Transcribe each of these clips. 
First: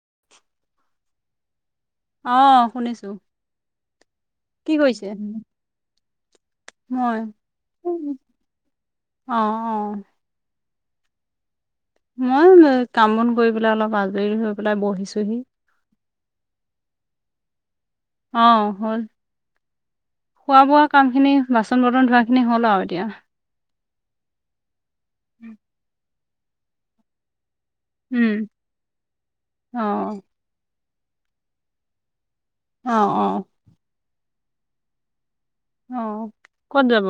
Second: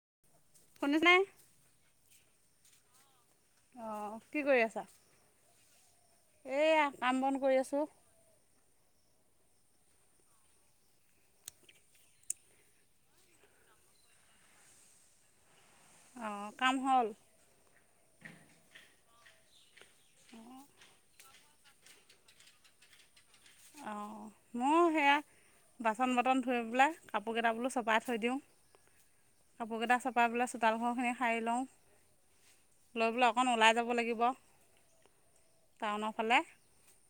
[unintelligible] [unintelligible] অ শুনিছো অ কি কৰি আছা এইয়া কাম মই বন কৰি আছোঁ অ অ মই কাম বন কৰি পেলাই অলপ আজৰি হৈ পেলাই বহিছোহি অঁ কাম হল অ হল খোৱা বোৱা কাম খিনি বাচন বৰ্তন ধোৱাখিনি হ'ল আৰু এতিয়া অঁ মোৰ সেয়া বাচন বৰ্তন ধুই পেলাই কাপোৰ কেইটা বোলো চপাই থৈ উম, দিওঁ কাপোৰকেইটা অ', চপাই পেলাই চোতাল ঘৰখিনি সাৰি লওঁ অ', লৈ পেলাই অ', অকণ ওলাই যাব লাগিব অ টাউনৰ ফালে। কত যাব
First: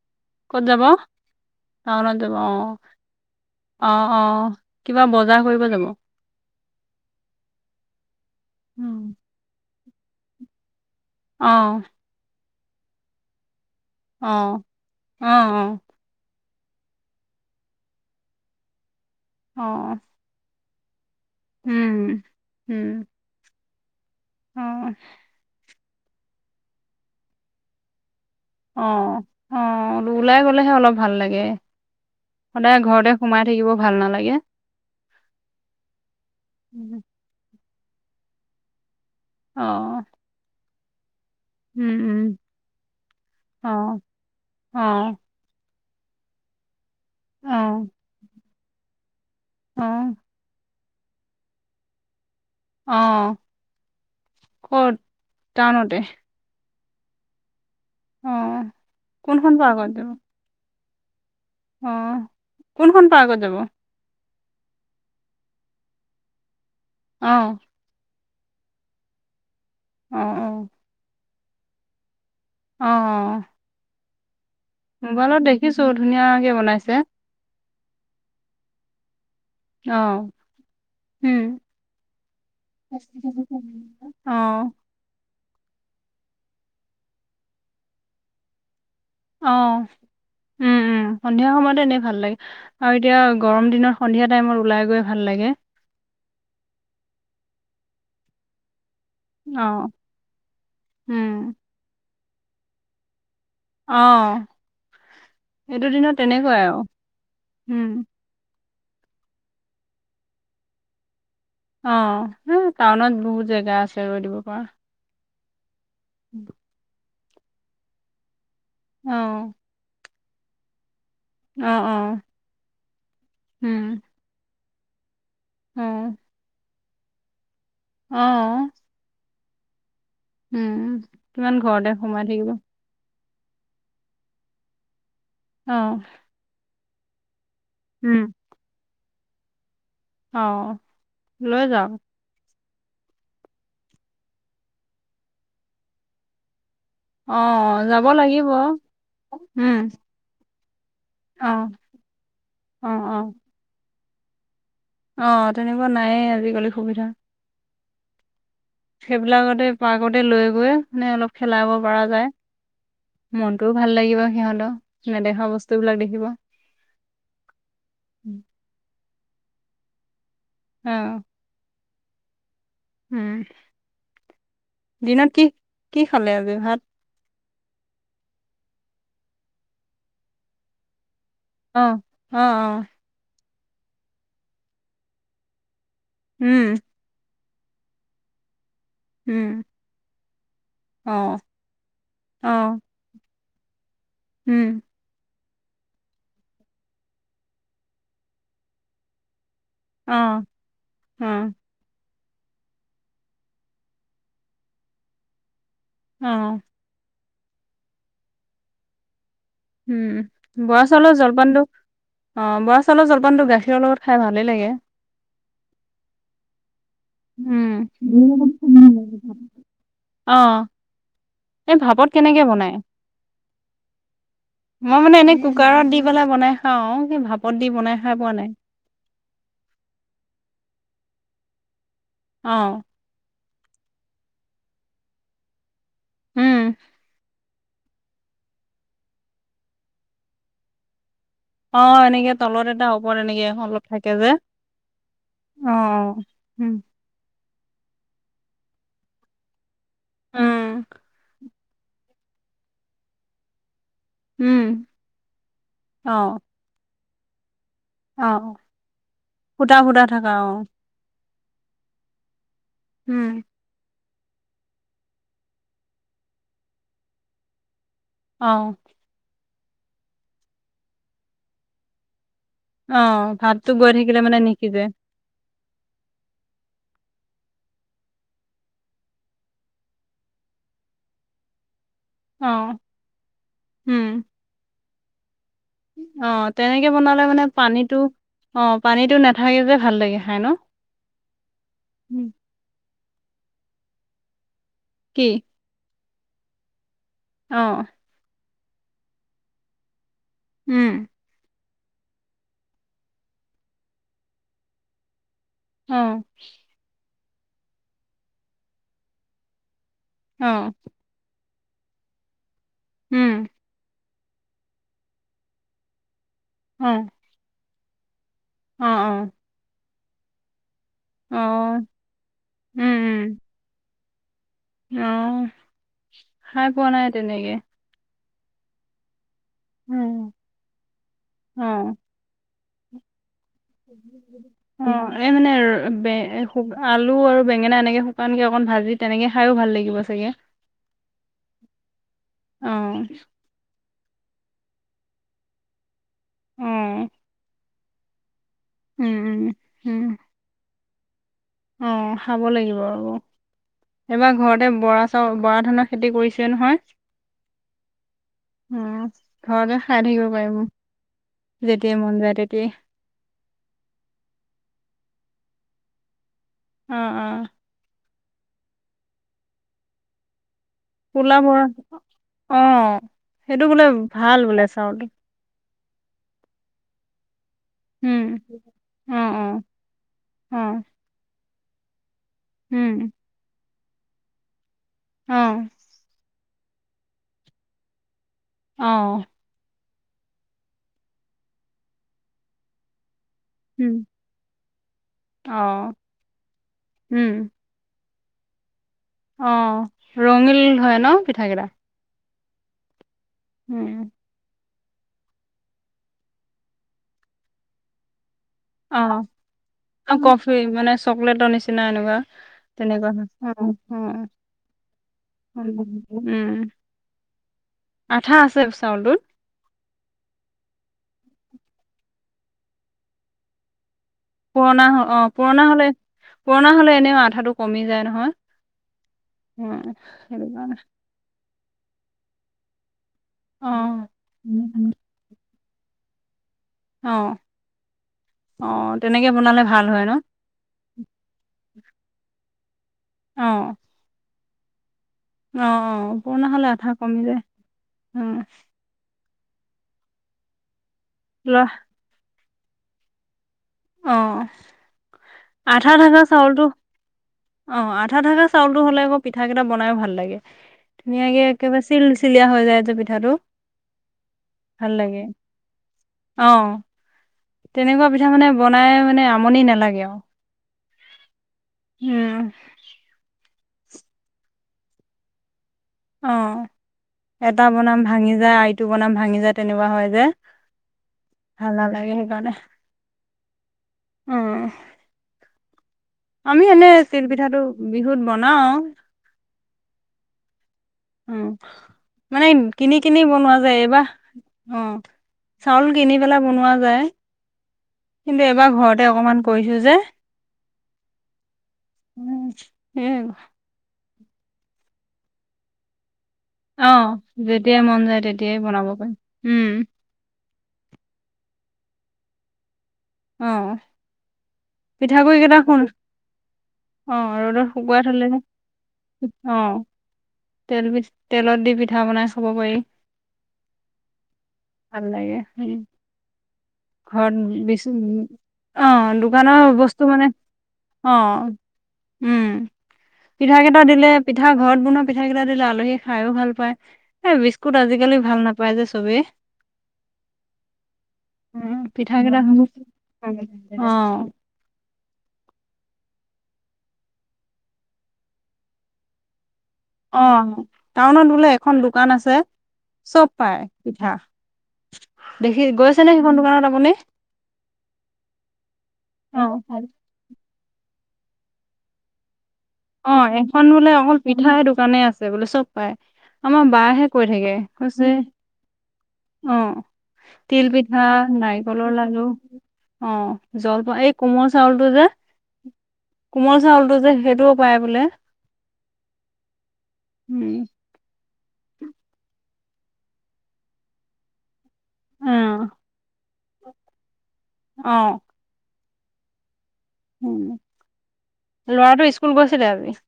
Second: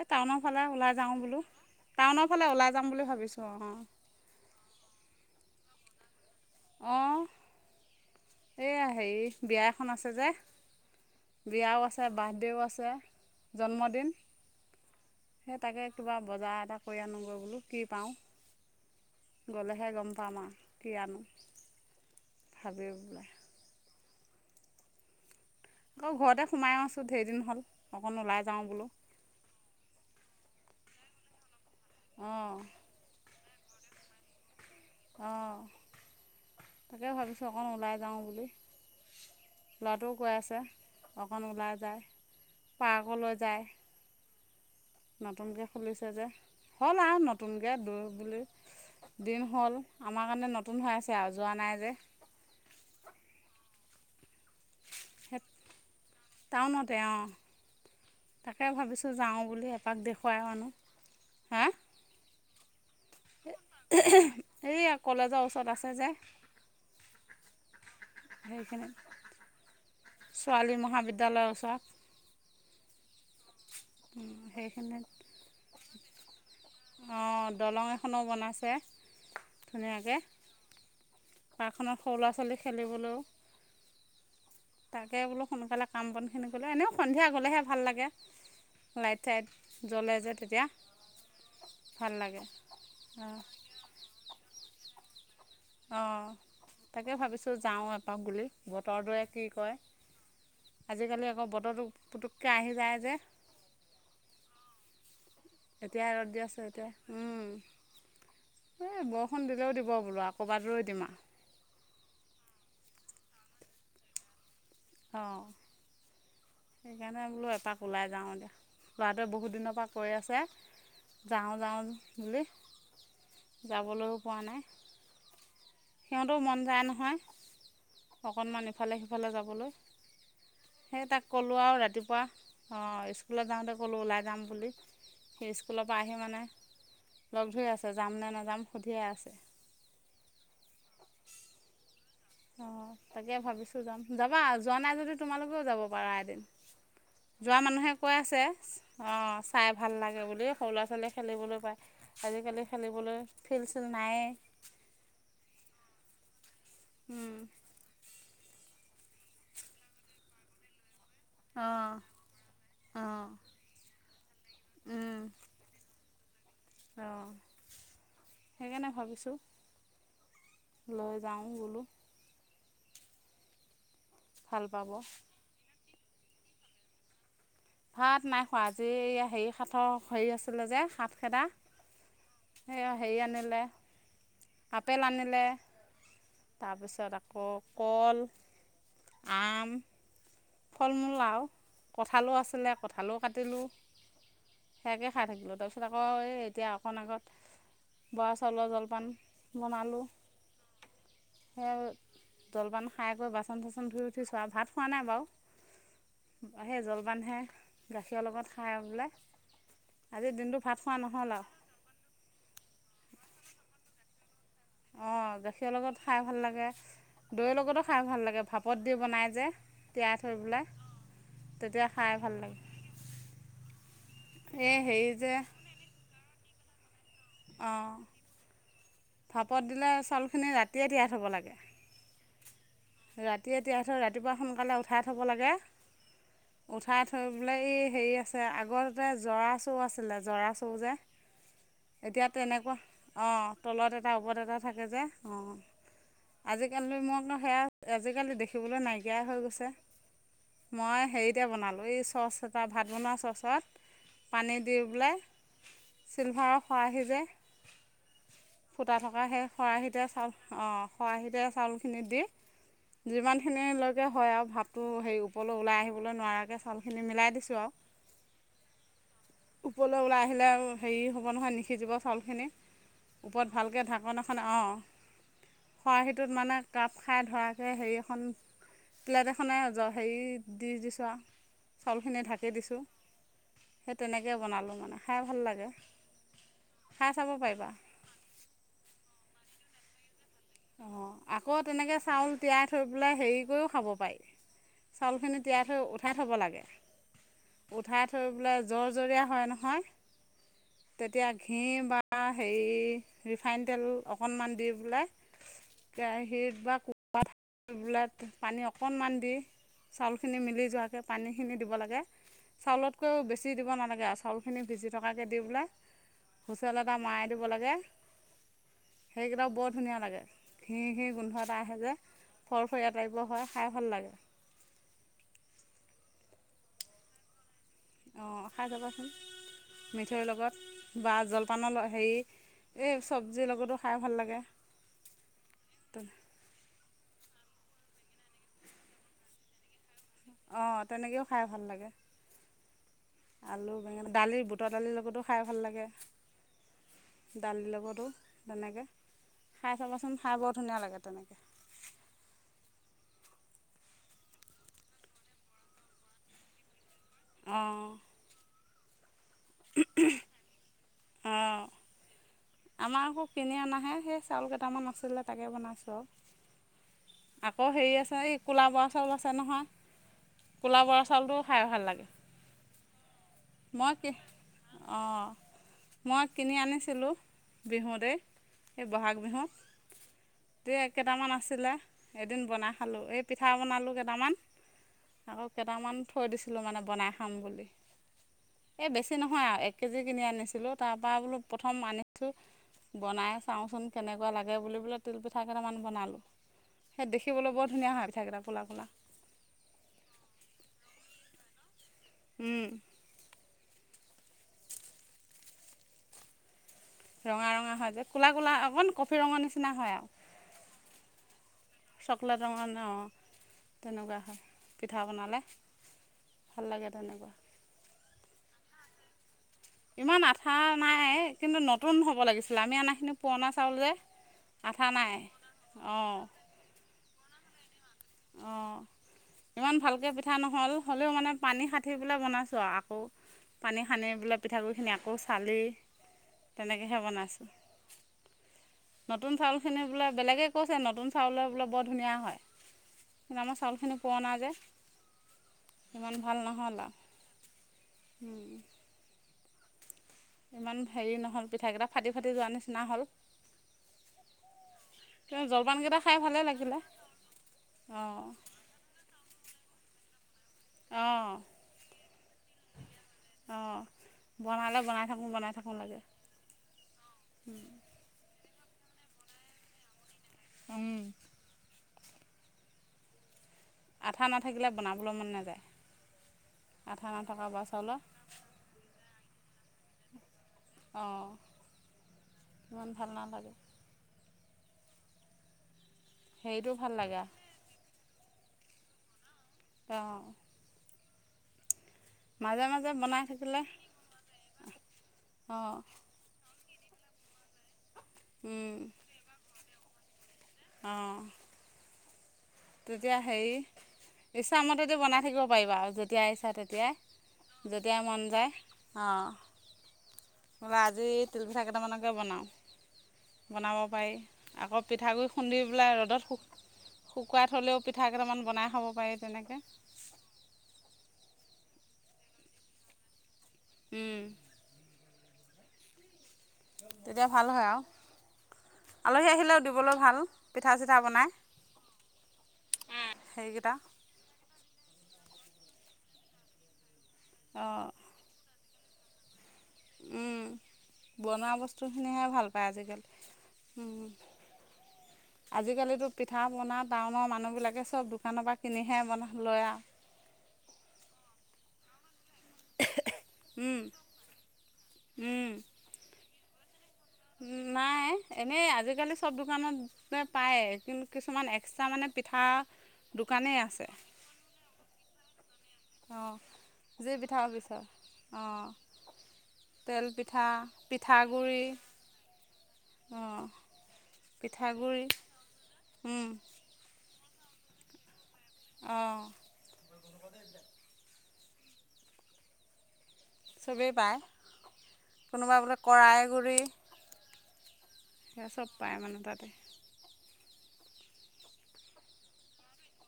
এই টাউনৰ ক'ত ফালে যাব? ওলাই যাওঁ বোলো টাউনত টাউনৰ যাব ফালে ওলাই অ', যাম বুলি ভাবিছোঁ অ কিবা বজাৰ কৰিব যাব অঁ এইয়া উম হেৰি বিয়া এখন আছে যে বিয়াও অ', আছে বাৰ্থডেও আছে অ', অ', [unintelligible] এটা অ', কৰি আনোগৈ বোলো কি পাওঁ গ'লেহে অ', গম পাম আৰু কি আনো উম ভাবি উম, [unintelligible] অ আকৌ ঘৰতে সোমাইও আছো ধেৰ দিন হ'ল অকণ ওলাই যাওঁ অ বোলো অ ওলাই গলেহে অলপ ভাল লাগে অঁ সদায় ঘৰতে সোমাই থাকিব ভাল নালাগে অঁ উম। তাকে ভাবিছোঁ অকণ ওলাই যাওঁ বুলি অ', লাৰাতো কৈআছে অকণ ওলাই উম, যায় উম, পাৰ্কলৈ অ', অ', যায় নতুনকৈ খুলিছে যে হ'ল আৰু নতুনকৈ অ', দ বুলি দিন হ'ল অ', আমাৰ কাৰণে নতুন নতুন হৈ আছে আৰু যোৱা নাই যে। আহ ক'ত টাউনতে তেওঁ তাকে অ', ভাবিছোঁ যাওঁ কোনখন বুলি পাৰ্কত এপাক যাব? দেখুৱাই আনো। হা অ কোনখন পাৰ্কত যাব? এইয়া কলেজৰ ওচৰত আছে যে। আহ। সেই কিনে অ', অ', ছোৱালী মহাবিদ্যালয়ৰ ওচৰত। অঁ। উম। মোবাইলত দেখিছোঁ ধুনীয়াকে বনাইছে। অঁ দলং এখনো বনাইছে ধুনীয়াকৈ। অ', উম। পাৰ্কখনত সৰু ল'ৰা ছোৱালী খেলিবলৈও অ', তাকে বোলো সোনকালে কাম বনখিনি গ'লে এনেও সন্ধিয়া গ'লেহে ভাল লাগে। ঠেক অ', জ্বলে যে। তেতিয়া উম উম সন্ধিয়া সময়ত এনেই ভাল লাগে আৰু এতিয়া অঁ গৰম দনৰত সন্ধিয়া টাইমত ওলাই গ গৈ ভাল লাগে। অ তাকে ভাবিছো যাওঁ এপাক বুলি ব বতৰ টোৱে কি কয় অ', আজিকালি আকৌ উম, বতৰটো পুতুককৈ আহি যায় যে। আহ। এতিয়াই ৰ'দ দি আছে এতিয়া উম। এই বৰষুণ দিলও দিব বোলো আৰু ক'ৰবাত ৰৈ দিম আৰু। অ হ টাউনত বহুত জেগা আছে ৰৈ দিব পৰা। অঁ [unintelligible] সেইকাৰণে বোলো এপাক ওলাই যাওঁ এতিয়া অ ল'ৰাটোৱে বহুত দিনৰ পৰা কয় আছে। যাওঁ অ যাওঁ অ বুলি উম যাবলৈও পোৱা নাই। অ সিহঁতেও মন যায় নহয় অ অকণমান ইফালে সিফালে যাবলৈ। উম সেই তাক ক'লোঁ কিমান আৰু ঘৰতে ৰাতিপুৱা সোমাই থাকিব। অঁ স্কুলত যাওঁতে ক'লোঁ ওলাই যাম বুলি সেই অ স্কুলৰ পৰা আহি মানে। লগ ধৰি আছে যাম উম নে নাযাম সুধিয়ে আছে। অ লৈ যাাম। অ তাকে ভাবিছো যাম যাবা যোৱা নাই যদি তোমালোকেও যাব পাৰা এদিন। অ যোৱা মানুহে যাব কৈ আছে লাগিব অ চাই উম ভাল লাগে বুলি সৰু লৱা ছোৱালীয়ে অ খেলিবলৈ পায় আজিকালি অ খেলিবলৈ ফিল্ড চিল নায়েই। আহ তেনেকুৱা নাইয়ে আজিকালি সুবিধা। সেইবিলাকতে পাৰ্কতে লৈ গৈ মানে অলপ খেলাব অঁ পৰা যায়। অঁ মনটোও ভাল লাগিব সিহঁতৰ নেদেখা বস্তুবিলাক দেখিব। অঁ সেইকাৰণে ভাবিছোঁ। অ লৈ যাওঁ বোলো। উম। ভাল পাব। দিনত কি কি খালে আজি ভাত? ভাত নাই খোৱা আজি হে সাতৰ হেৰি আছিলে যে সাত খেদা অ', অ', অ', সেয়া হেৰি আনিলে আপেল আনিলে উম, তাৰপিছত আকৌ কয় উম। ফল মূল অ', আৰু কঁঠালো আছিলে অ', কঁঠালও কাটিলোঁ উম, সেয়াকে খাই থাকিলোঁ। তাৰপিছত আকৌ এই এতিয়া অকণ আগত বৰা চাউলৰ জলপান- বনালোঁ। অ', অ', সে জলপান খাইকৈ বাচন চাচন ধুই উঠিছোঁ ভাত খোৱা নাই বাও। অ', সেই জলপানহে গাখীৰৰ লগত খাই বোলে। উম বৰা চাউলৰ আৰু জলপানটো অ বৰা চাউলৰ জলপানটো গাখীৰৰ লগত খাই ভাল ভালো লাগে। অঁ গাখীৰৰ লগত খাই ভাল লাগে। দৈৰ উম। লগতো খাই ভাল লাগে ভাপত দি বনাই যে তিয়াই থৈ অ', পেলাই। এই তেতিয়া ভাপত খাই ভাল কেনেকে লাগে বনায়। এই [inaudible] মই হেৰি মানে যে এনে কুকাৰত দি পেলাই বনাই খাওঁ, সেই ভাপত দি বনাই অঁ খাই পোৱা নাই। ভাপত দিলে চাউলখিনি ৰাতিয়ে তিয়াই থ'ব লাগে। অঁ। ৰাতিয়ে তিয়াই থৈ ৰাতিপুৱা সোনকালে উঠাই থ'ব লাগে, উম, উঠাই থৈ বোলে এই হেৰি আছে আগতে জৰা চৰু আছিলে জৰা চৰু যে, অঁ এতিয়া এনেকে তলত তেনেকুৱা এটা ওপৰত এনেকে অঁ এখন অলপ তলত থাকে এটা যে, ওপৰত এটা থাকে যে অঁ আজিকালি মই একো সেয়া আজিকালি দেখিবলৈ নাইকিয়াই হৈ গৈছে, উম, মই হেৰিতে বনালোঁ। এই চচ এটা ভাত বনোৱা চচত পানী উম, দি পেলাই অ', অ'। চিলভাৰ খৰাহী যে অ ফুটা থকা সেই ফুটা ফুটা খৰাহিতে থকা চাউল অ খৰাহিতে চাউলখিনি দি যিমানখিনি লৈ পেলা হয় আৰু ভাতটো হেৰি ওপৰলৈ ওলাই আহিবলৈ নোৱাৰাকৈ চাউলখিনি মিলাই দিছোঁ আও অহ ওপৰলৈ ওলাই আহিলে হেৰি হ'ব নহয় নিসিজিব চাউলখিনি অঁ ওপৰত ভাতটো বৈ থাকিলে মানে নিসিজে। খৰাহিটোত মানে কাপ খাই ধৰা। হেৰি এখন, প্লেট এখনে হেৰি দি দিছোঁ আও চাউলখিনি অ ঢাকি দিছোঁ, সেই তেনেকে বনালোঁ মানে খাই ভাল লাগে। অঁ তেনেকে খাই বনালে চাব মানে পাৰিবা পানীটো অ পানীটো নাথাকে যে ভাল লাগে। খাই ন অঁ আকৌ তেনেকৈ চাউল তিয়াই থৈ পেলাই হেৰি কৰিও খাব পাৰি। কি চাউলখিনি তিয়াই থৈ উঠাই থ'ব লাগে, অ উঠাই থৈ বোলে জৰজৰীয়া হয় নহয়, উম তেতিয়া ঘি বা হেৰি ৰিফাইন তেল অকণমান দি পেলাই অ কেৰাহীত বা কুকাত পানী অকণমান দি চাউলখিনি অ মিলি যোৱাকে পানীখিনি দিব লাগে চাউলতকৈও উম বেছি দিব নালাগে আ চাউলখিনি ভিজি থকাকৈ দি বোলে হুইচেল অ এটা মৰাই দিব লাগে অ অ সেইকেইটাও বৰ ধুনীয়া লাগে। ঘি ঘিৰ অ গোন্ধ এটা আহে যে ফৰফৰীয়া তাইপৰ হয় খাই ভাল লাগে। অঁ খাই পোৱা নাই তেনেকে। অঁ খাই চাবাচোন উম মিঠৈৰ লগত বা অ জলপানৰ হেৰি এই চব অ এ মানে আলু আৰু বেঙেনা এনেকে শুকানকে অকন ভাজি তেনেকে খাইো ভাল লাগিব। চাগে অঁ তেনেকৈও খাই ভাল লাগে, অ আলু দালিৰ বুট দালিৰ লগতো খাই ভাল লাগে অ দালিৰ লগতো। তেনেকে, উম উম খাই উম চাবাচোন খাই বৰ ধুনীয়া লাগে তেনেকে। অ', খাব লাগিব ৰ'ব। এইবাৰ ঘৰতে বৰা চাউল বৰা ধানৰ খেতি কৰিছে নহয়। অঁ উম', ঘৰতে খাই থাকিব পাৰিব অঁ যেতিয়াই মন যায় তেতিয়া আমাৰ আকৌ কিনি আনাহে সেই চাউল কেইটামান আছিলে তাকে বনাইছোঁ আও। অ অ আকৌ হেৰি আছে এই কোলা বৰা চাউল আছে নহয়। ক'লা বৰা কোলা চাউলটো খাই বৰা ভাল লাগে অ', সেইটো বোলে মই কি ভাল বোলে চাউলটো। অঁ মই কিনি আনিছিলো বিহুতেই উম এই বহাগ অ বিহু, অ অ তে এই কেইটামান আছিলে। এদিন বনাই খালোঁ উম এই পিঠা বনালোঁ কেইটামান, অ আকৌ কেইটামান থৈ দিছোঁ ছিলো মানে বনাই খাম বুলি, অ এই বেছি নহয় আৰু এ কেজি কিনি আনিছিলোঁ তাৰপৰা বোলো প্ৰথম আনিছোঁ বনাই চাওঁচোন উম কেনেকুৱা লাগে বুলি বোলে তিলপিঠা কেইটামান অ বনালোঁ। সেই উম দেখিবলৈ বৰ ধুনীয়া হয়। সেই কেইটা ফুলা ফুলা। অ', ৰঙিল হয় ন' পিঠাকেইটা। উম। হম। ৰঙা ৰঙা হয় যে ক'লা ক'লা অকণ কফি অ', ৰঙৰ নিচিনা হয় আৰু অ', কফি মানে চকলেটৰ নিচিনা এনেকুৱা চকলেট ৰঙৰ অঁ তেনেকুৱা হয়। অ', হয়। পিঠা বনালে, ভাল লাগে তেনেকুৱা। আঠা আছে চাউলটোত। ইমান আঠা নাই কিন্তু নতুন হ'ব লাগিছিলে। আমি আনাখিনি পুৰণা চাউল যে। পুৰণা আঠা নাই অ', পুৰণা হ'লে অঁ পুৰণা হ'লে এনেও আধাটো কমি যায় নহয় অঁ ইমান উম, ভালকৈ পিঠা সেইটো নহ'ল কাৰণে। হ'লেও মানে পানী খাঁঠি বোলে বনাইছোঁ আকৌ অ পানী সানি বোলে পিঠাগুৰিখিনি আকৌ চালি তেনেকেহে অ বনাইছোঁ। অ তেনেকে নতুন বনালে চাউলখিনি ভাল হয় বোলে ন বেলেগে কৈছে, নতুন চাউলে বোলে বৰ ধুনীয়া হয়। কিন্ত অ আমাৰ চাউল খিনি পুৰণা যে। অ', ইমান অ', ভাল পুৰণা হ'লে নহ'ল আধা আৰু কমি যায়, উম। ইমান হেৰি নহ'ল ল পিঠাকেইটা ফাটি ফাটি যোৱাৰ নিচিনা হ'ল। অ'। কিন্ত আধা জলপানকেইটা খাই থকা ভালে চাউলটো লাগিলে। অ', আধা অঁ থাকা চাউলটো হ'লে আকৌ, পিঠা কেইটা বনায়ো ভাল লাগে। অঁ ধুনীয়াকে একেবাৰে চিল চিলিয়া হৈ যায় এইটো পিঠাটো। বনালেও ভাল বনাই লাগে থাকো বনাই থাকো লাগে। [inaudible] অ তেনেকুৱা পিঠা মানে বনাই মানে আমনি নালাগে আৰু। উম। উম। আঠা নাথাকিলে বনাবলৈ মন নাযায়। অ', আঠা নথকা এটা বৰা চাউলৰ বনাম ভাঙি যায় আইটো বনাম ভাঙি যায় তেনেকুৱা হয় যে। অঁ ভাল নালাগে সেইকাৰণে, ইমান ভাল নালাগে উম। আমি হেৰিটো এনে ভাল লাগে তিলপিঠাটো বিহুত বনাও। অ'। উম। মানে কিনি কিনি বনাই বনোৱা থাকিলে যায় এইবাৰ অ', অঁ চাউল কিনি পেলাই বনোৱা যায় কিন্তু এবাৰ ঘৰতে অকনমান কৰিছোঁ যে। অঁ সেই তেতিয়া হেৰি ইচ্ছামতে দি বনাই থাকিব পাৰিবা আৰু য অ', যেতিয়াই মন যায়, তেতিয়াই বনাব পাৰিম উম। নহ'লে আজি তিলপিঠা কেইটামানকে বনাও, অ বনাব পাৰি আকৌ পিঠাগুড়ি পিঠাগুৰি কেইটা খুন্দি শুন পেলাই ৰ'দত সুখ অ', ৰ'দত শুকুৱাই থ'লে নু, তেনেকৈ অ', তেল বিচ, তেলত দি পিঠা বনাই খাব পাৰি। উম। ভাল লাগে হম, তেতিয়া ভাল ঘৰত হয় আৰু বিচ উ অ', আলহী আহিলেও দোকানৰ দিবলৈ বস্তু ভাল মানে, পিঠা চিঠা অ'। বনাই উম, পিঠা সেইকেইটা কেইটা দিলে, পিঠা। ঘৰত বনোৱা পিঠা কেইটা দিলে আলহী খায়ও ভাল পায় এ বিস্কুট অঁ আজিকালি ভাল নাপায়। পাই যে চবেই। উম, বনোৱা উম পিঠা বস্তুখিনিহে কেইটা ভাল পায় আজিকালি অ আজিকালিতো। পিঠা বনা টাউনৰ মানুহবিলাকে চব দোকানৰ পৰা কিনিহে বনা লয় আৰু অ', টাউনত বোলে এখন দোকান আছে চব পাই উম, পিঠা। দেখি গৈছে ন সিখন দোকানত আপুনি? উ নাই এনেই আজিকালি চব অ দোকানত পায়। কি কিছুমান এক্সট্ৰা মানে পিঠা অ' দোকানেই এখন আছে বোলে অকল পিঠাই দোকানে আছে বোলে চব পাই অঁ আমাৰ বহে যি কৈ পিঠা থাকে বিচাৰে কৈছে। অঁ অ', তেল পিঠা তিল পিঠা, পিঠাগুড়ি নাৰিকলৰ লাডু অ', অঁ জলপাওঁ এই কোমৰ চাউলটো যে পিঠাগুড়ি উম, কোমল চাউলটো যে সেইটো পাই বোলে। অ'। উম চবেই পায় কোনোবা অ বোলে কৰাইগুৰি অ স চব পায় মানে তাতে। উম লৰাটো স্কুল গৈছিলে আজি?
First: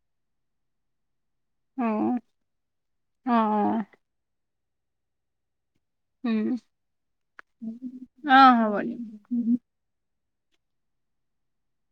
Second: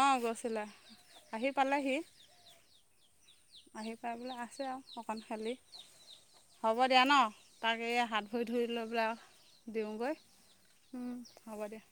অ', গৈছিলে আহি অ পালেহি। অ আহি পাই বোলে আছে আৰু অকণ খালি। উম হ'ব দিয়া ন তাক এই হাত অ ভৰি ধৰি হ'ব লৈ দিয়ক পেলাই দিওঁগৈ। হ'ব দিয়া।